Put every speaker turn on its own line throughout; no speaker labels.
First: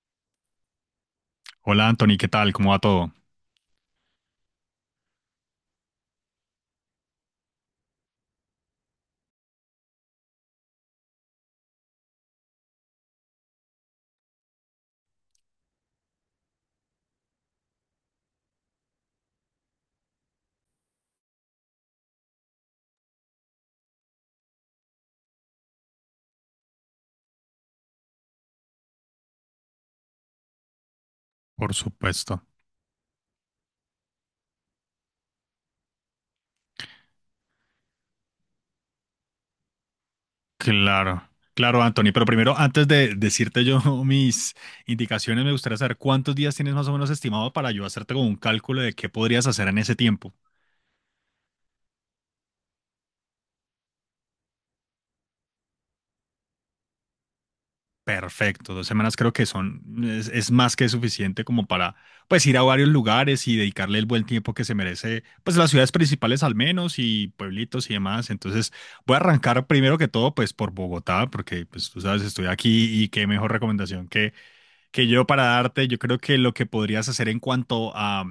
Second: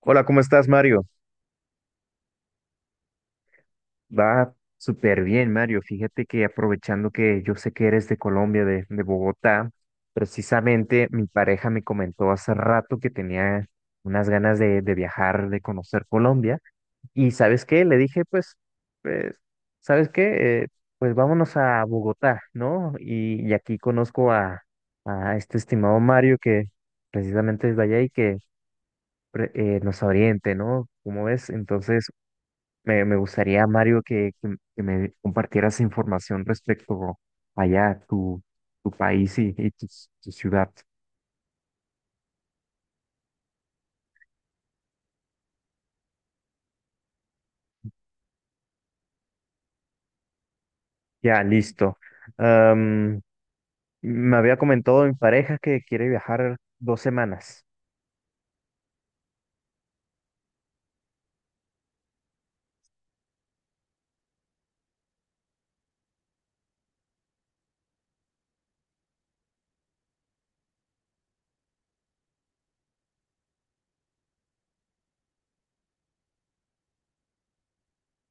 Hola, ¿cómo estás, Mario?
Hola Anthony, ¿qué tal? ¿Cómo va todo?
Va súper bien, Mario. Fíjate que aprovechando que yo sé que eres de Colombia, de Bogotá, precisamente mi pareja me comentó hace rato que tenía unas ganas de viajar, de conocer Colombia. Y ¿sabes qué? Le dije, pues, pues, ¿sabes qué? Pues vámonos a Bogotá, ¿no? Y aquí conozco a este estimado Mario que precisamente es de allá y que nos oriente, ¿no? Como ves?
Por
Entonces
supuesto.
me gustaría, Mario, que me compartieras información respecto allá, a tu, tu país y tu, tu ciudad.
Claro, claro Anthony, pero primero, antes de decirte yo mis indicaciones, me gustaría saber cuántos días tienes más o menos estimado para yo hacerte como un cálculo de qué podrías hacer en ese tiempo.
Ya, listo. Am, Me había comentado mi pareja que quiere viajar dos semanas.
Perfecto, dos semanas creo que son, es más que suficiente como para pues ir a varios lugares y dedicarle el buen tiempo que se merece, pues las ciudades principales al menos y pueblitos y demás. Entonces voy a arrancar primero que todo pues por Bogotá, porque pues tú sabes, estoy aquí y qué mejor recomendación que yo para darte, yo creo que lo que podrías hacer en cuanto a,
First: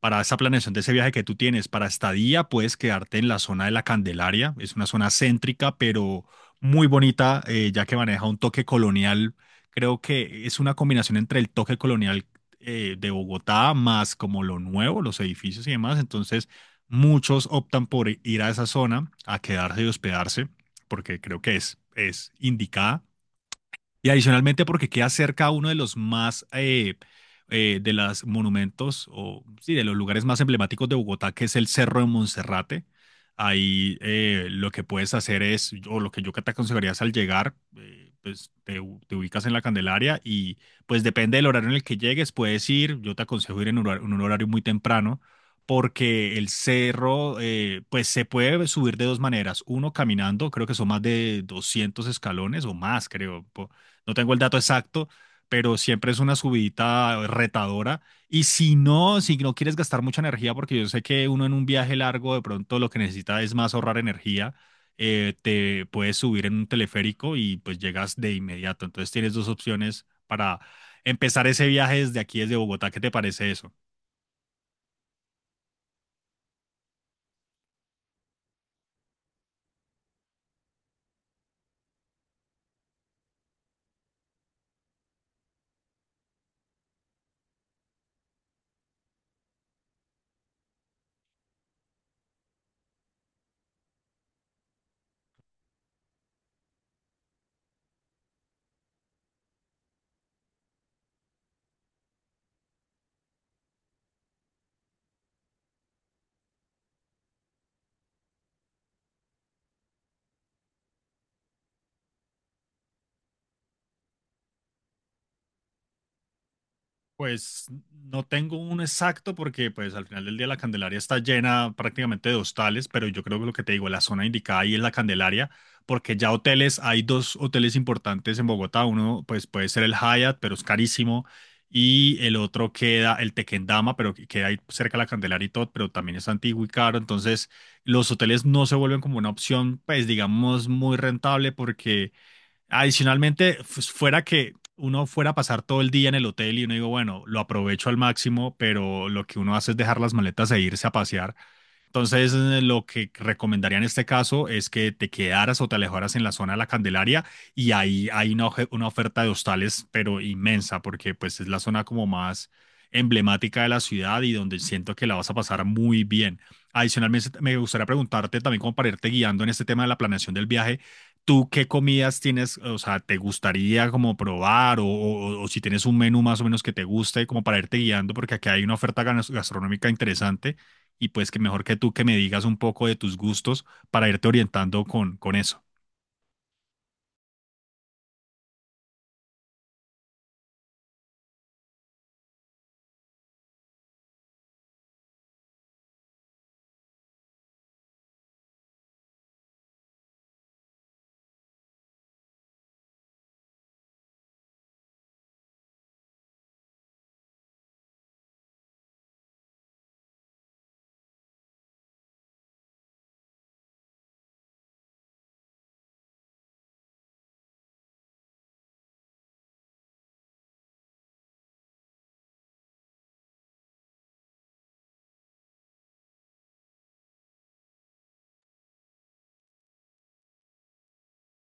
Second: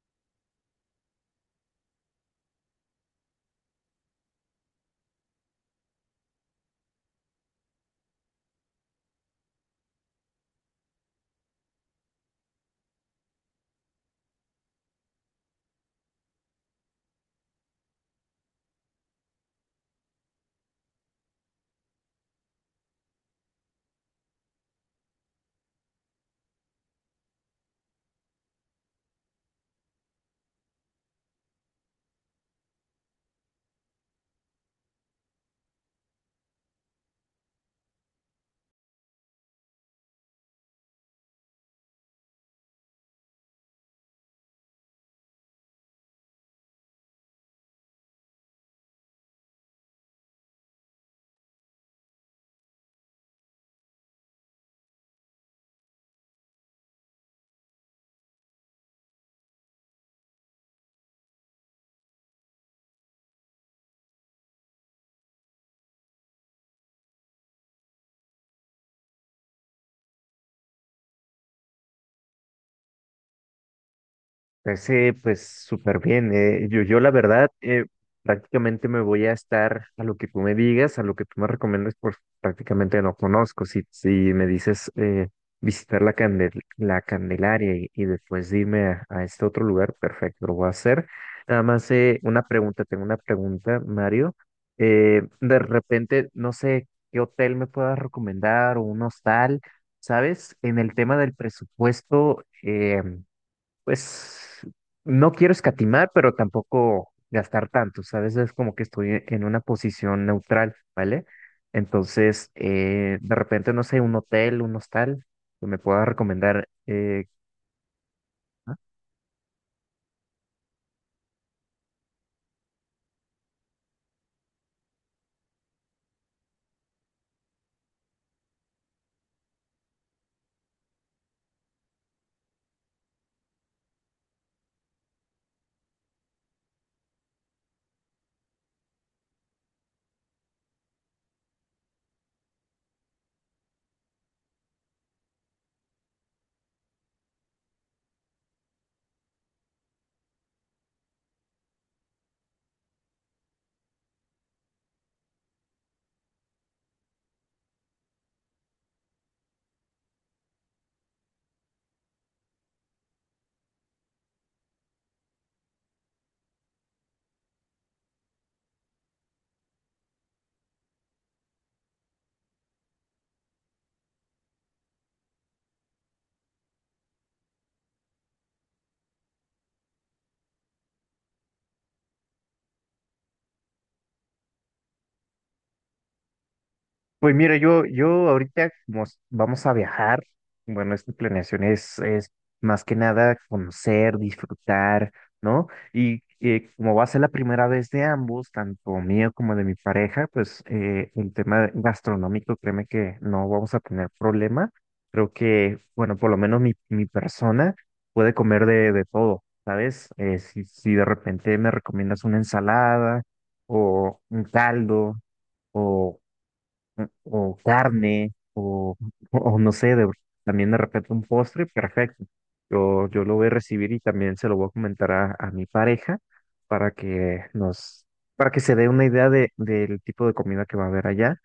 para esa planeación de ese viaje que tú tienes, para estadía, puedes quedarte en la zona de la Candelaria. Es una zona céntrica, pero muy bonita, ya que maneja un toque colonial. Creo que es una combinación entre el toque colonial de Bogotá más como lo nuevo, los edificios y demás. Entonces, muchos optan por ir a esa zona, a quedarse y hospedarse, porque creo que es indicada. Y adicionalmente porque queda cerca a uno de los más, de los monumentos, o sí, de los lugares más emblemáticos de Bogotá, que es el Cerro de Monserrate. Ahí lo que puedes hacer es, o lo que yo te aconsejaría es al llegar, pues te, te ubicas en la Candelaria y pues depende del horario en el que llegues, puedes ir, yo te aconsejo ir en un horario muy temprano, porque el cerro, pues se puede subir de dos maneras. Uno, caminando, creo que son más de 200 escalones o más, creo. No tengo el dato exacto, pero siempre es una subidita retadora. Y si no, si no quieres gastar mucha energía, porque yo sé que uno en un viaje largo de pronto lo que necesita es más ahorrar energía, te puedes subir en un teleférico y pues llegas de inmediato. Entonces tienes dos opciones para empezar ese viaje desde aquí, desde Bogotá. ¿Qué te parece eso?
Pues, pues súper bien. Yo la verdad prácticamente me voy a estar a lo que tú me digas, a lo que tú me recomiendas, pues prácticamente no conozco. Si, si me dices visitar la, la Candelaria y después irme a este otro lugar, perfecto, lo voy a hacer. Nada más una pregunta, tengo una pregunta, Mario. De repente, no sé qué hotel me puedas recomendar o un hostal, ¿sabes? En el tema del presupuesto. Pues no quiero escatimar, pero tampoco gastar tanto, ¿sabes? Es como que estoy en una posición neutral, ¿vale? Entonces, de repente, no sé, un hotel, un hostal, que me pueda recomendar
Pues no tengo un exacto porque pues al final del día la Candelaria está llena prácticamente de hostales, pero yo creo que lo que te digo, la zona indicada ahí es la Candelaria, porque ya hoteles, hay dos hoteles importantes en Bogotá, uno pues puede ser el Hyatt, pero es carísimo, y el otro queda el Tequendama, pero que queda ahí cerca de la Candelaria y todo, pero también es antiguo y caro, entonces los hoteles no se vuelven como una opción pues digamos muy rentable porque adicionalmente, pues, fuera que uno fuera a pasar todo el día en el hotel y uno digo, bueno, lo aprovecho al máximo, pero lo que uno hace es dejar las maletas e irse a pasear entonces, lo que recomendaría en este caso es que te quedaras o te alejaras en la zona de la Candelaria y ahí hay una, una oferta de hostales, pero inmensa, porque pues es la zona como más emblemática de la ciudad y donde siento que la vas a pasar muy bien. Adicionalmente, me gustaría preguntarte también como para irte guiando en este tema de la planeación del viaje, ¿tú qué comidas tienes, o sea, te gustaría como probar o, o si tienes un menú más o menos que te guste como para irte guiando, porque aquí hay una oferta gastronómica interesante y pues que mejor que tú que me digas un poco de tus gustos para irte orientando con eso.
pues mira, yo ahorita como vamos a viajar, bueno, esta planeación es más que nada conocer, disfrutar, ¿no? Y como va a ser la primera vez de ambos, tanto mío como de mi pareja, pues el tema gastronómico, créeme que no vamos a tener problema. Creo que, bueno, por lo menos mi persona puede comer de todo, ¿sabes? Si, si de repente me recomiendas una ensalada o un caldo o carne, o, o no sé, también de repente un postre, perfecto. Yo lo voy a recibir y también se lo voy a comentar a mi pareja para que nos, para que se dé una idea de, del tipo de comida que va a haber allá.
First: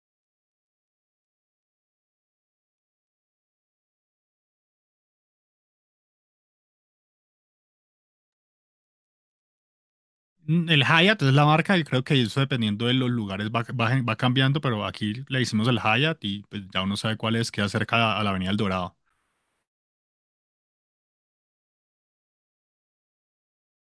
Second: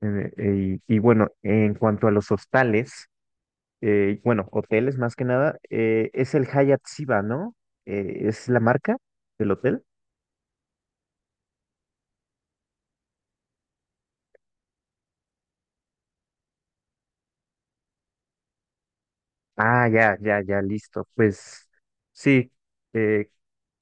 Y bueno, en cuanto a los hostales, bueno, hoteles más que nada, es el Hyatt Ziva, ¿no? Es la marca del hotel.
Mm, el Hyatt es la marca y creo que eso dependiendo de los lugares va, va cambiando, pero aquí le hicimos el Hyatt y pues ya uno sabe cuál es, queda cerca a la Avenida El Dorado.
Ah, ya, ya, ya, listo. Pues sí, eh,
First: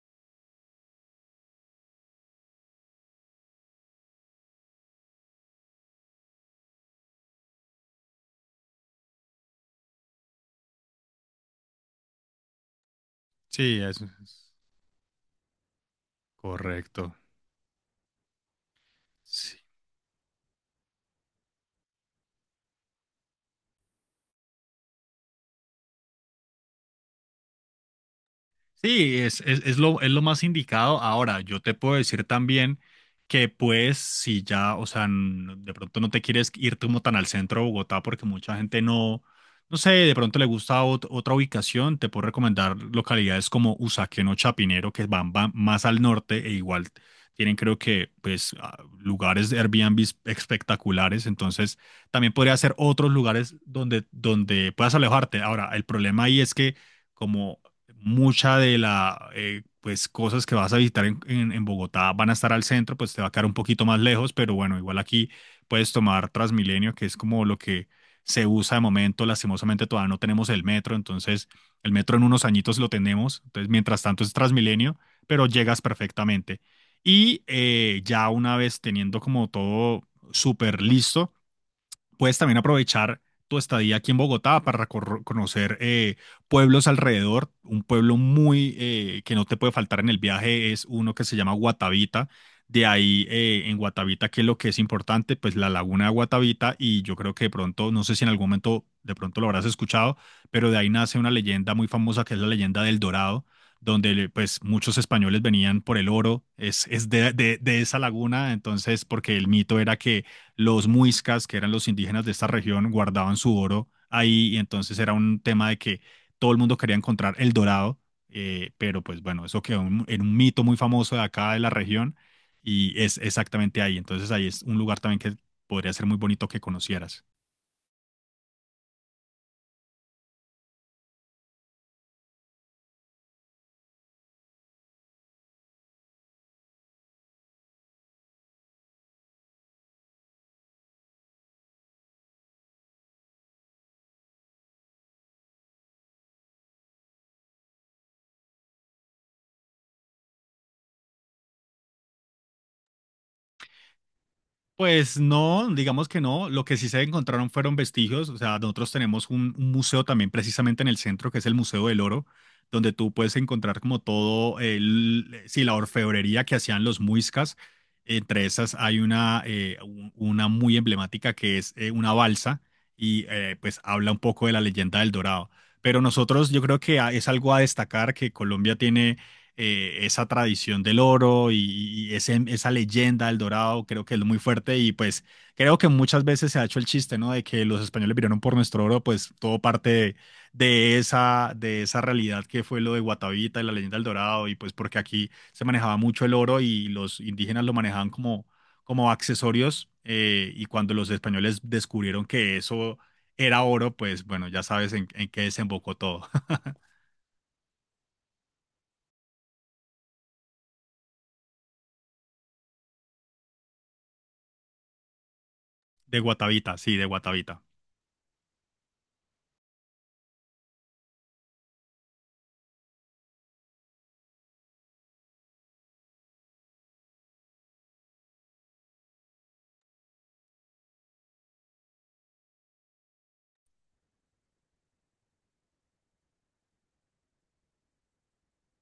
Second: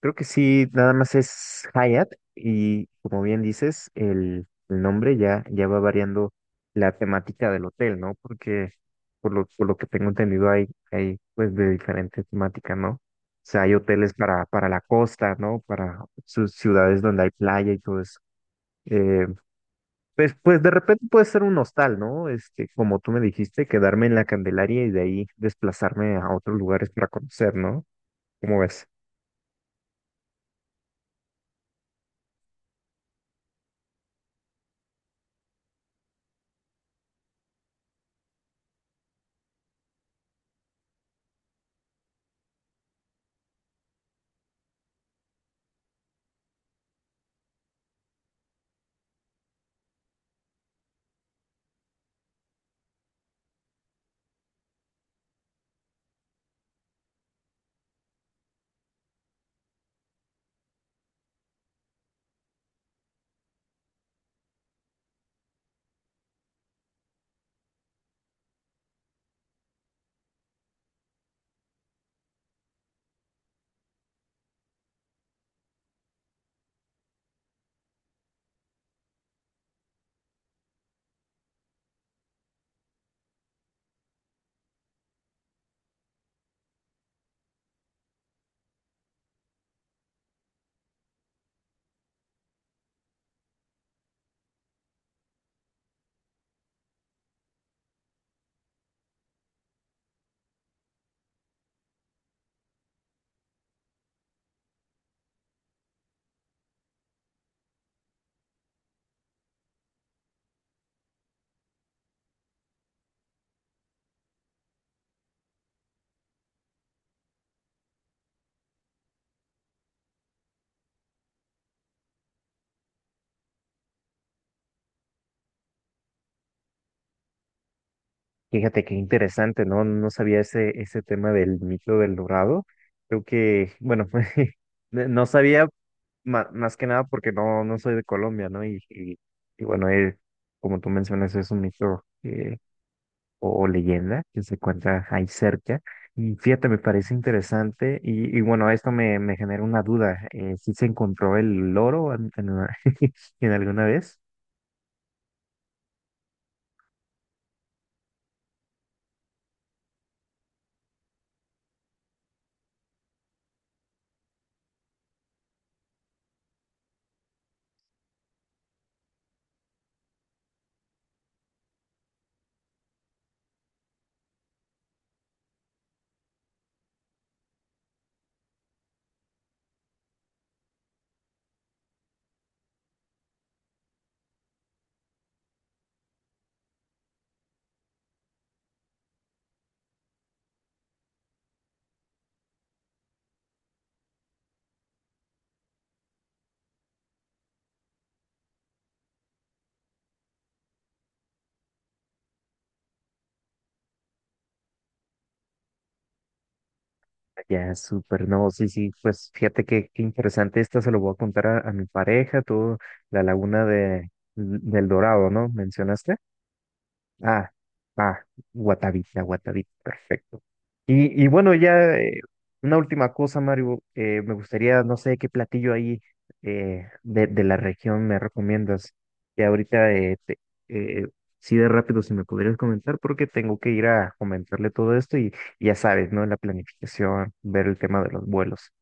creo que sí, nada más es Hayat y como bien dices, el nombre ya, ya va variando la temática del hotel, ¿no? Porque por lo que tengo entendido hay, hay pues de diferente temática, ¿no? O sea, hay
Sí, eso
hoteles
es
para la costa, ¿no? Para sus ciudades
correcto.
donde hay playa y todo eso. Eh,
Sí.
pues, pues de repente puede ser un hostal, ¿no? Este, como tú me dijiste, quedarme en la Candelaria y de ahí desplazarme a otros lugares para conocer, ¿no? ¿Cómo ves?
Sí, es lo más indicado. Ahora, yo te puedo decir también que pues si ya, o sea, de pronto no te quieres ir como tan al centro de Bogotá porque mucha gente no, no sé, de pronto le gusta otra ubicación, te puedo recomendar localidades como Usaquén o Chapinero que van, van más al norte e igual tienen creo que pues lugares de Airbnb espectaculares, entonces también podría ser otros lugares donde, donde puedas alejarte. Ahora, el problema ahí es que… Como mucha de la, pues, cosas que vas a visitar en, en Bogotá van a estar al centro, pues te va a quedar un poquito más lejos, pero bueno, igual aquí puedes tomar Transmilenio, que es como lo que se usa de momento. Lastimosamente todavía no tenemos el metro, entonces el metro en unos añitos lo tenemos. Entonces, mientras tanto es Transmilenio, pero llegas perfectamente. Y ya una vez teniendo como todo súper listo, puedes también aprovechar tu estadía aquí en Bogotá para conocer pueblos alrededor. Un pueblo muy que no te puede faltar en el viaje es uno que se llama Guatavita. De ahí en Guatavita, ¿qué es lo que es importante? Pues la laguna de Guatavita y yo creo que de pronto, no sé si en algún momento de pronto lo habrás escuchado, pero de ahí nace una leyenda muy famosa que es la leyenda del Dorado, donde pues muchos españoles venían por el oro, es de, de esa laguna, entonces porque el mito era que los muiscas, que eran los indígenas de esta región, guardaban su oro ahí y entonces era un tema de que todo el mundo quería encontrar el Dorado, pero pues bueno, eso quedó en un mito muy famoso de acá de la región y es exactamente ahí. Entonces ahí es un lugar también que podría ser muy bonito que conocieras.
Fíjate qué interesante, ¿no? No sabía ese, ese tema del mito del Dorado. Creo que, bueno, no no sabía más que nada porque no, no soy de Colombia, ¿no? Y bueno, como tú mencionas, es un mito o leyenda que se encuentra ahí cerca. Y fíjate, me parece interesante y bueno, esto me, me genera una duda. ¿Si se encontró el loro en, en alguna vez?
Pues no, digamos que no. Lo que sí se encontraron fueron vestigios. O sea, nosotros tenemos un museo también precisamente en el centro, que es el Museo del Oro, donde tú puedes encontrar como todo, el, sí, la orfebrería que hacían los muiscas. Entre esas hay una, una muy emblemática que es una balsa y pues habla un poco de la leyenda del Dorado. Pero nosotros yo creo que es algo a destacar que Colombia tiene esa tradición del oro y, y esa leyenda del Dorado, creo que es muy fuerte y pues creo que muchas veces se ha hecho el chiste, ¿no? De que los españoles vinieron por nuestro oro, pues todo parte de esa realidad que fue lo de Guatavita y la leyenda del Dorado y pues porque aquí se manejaba mucho el oro y los indígenas lo manejaban como, como accesorios y cuando los españoles descubrieron que eso era oro, pues bueno, ya sabes en qué desembocó todo.
Ya, súper, no, sí, sí, pues fíjate que, qué interesante, esta se lo voy a contar a mi pareja, tú, la laguna de, del Dorado, ¿no? ¿Mencionaste?
De
Ah,
Guatavita.
ah, Guatavita, Guatavita, perfecto. Y bueno, ya una última cosa, Mario. Me gustaría, no sé qué platillo ahí de la región me recomiendas. Que ahorita, eh, sí de rápido, si me podrías comentar, porque tengo que ir a comentarle todo esto y ya sabes, ¿no? La planificación, ver el tema de los vuelos.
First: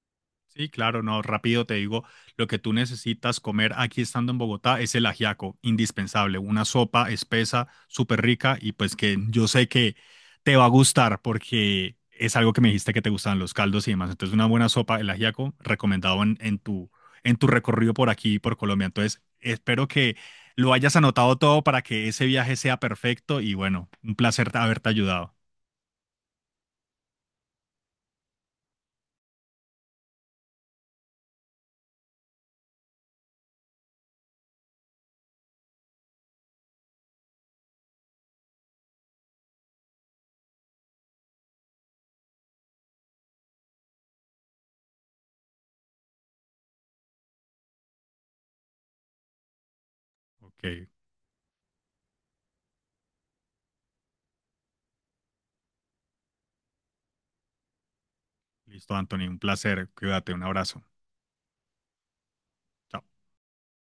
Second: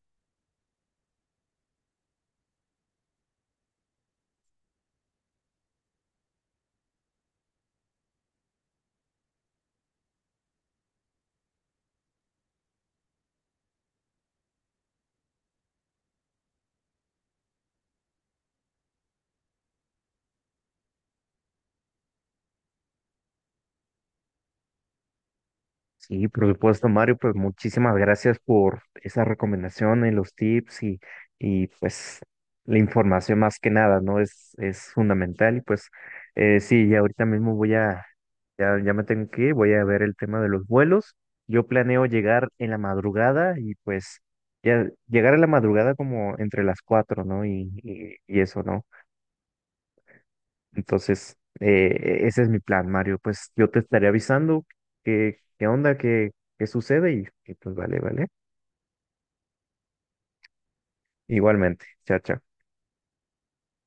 Sí, claro, no, rápido te digo, lo que tú necesitas comer aquí estando en Bogotá es el ajiaco, indispensable, una sopa espesa, súper rica y pues que yo sé que te va a gustar porque es algo que me dijiste que te gustaban los caldos y demás. Entonces, una buena sopa, el ajiaco, recomendado en tu recorrido por aquí, por Colombia. Entonces, espero que lo hayas anotado todo para que ese viaje sea perfecto y bueno, un placer haberte ayudado.
Sí, por supuesto, Mario, pues muchísimas gracias por esas recomendaciones, los tips y pues la información más que nada, ¿no? Es fundamental y pues sí, ya ahorita mismo voy a, ya, ya me tengo que ir, voy a ver el tema de los vuelos. Yo planeo llegar en la madrugada y pues ya llegar a la madrugada como entre las 4, ¿no? Y eso, ¿no?
Ok,
Entonces, ese es mi plan, Mario. Pues yo te estaré avisando qué, qué onda, qué, qué sucede y pues vale, vale.
listo, Anthony, un placer, cuídate, un abrazo.
Igualmente, chao, chao.
Chao.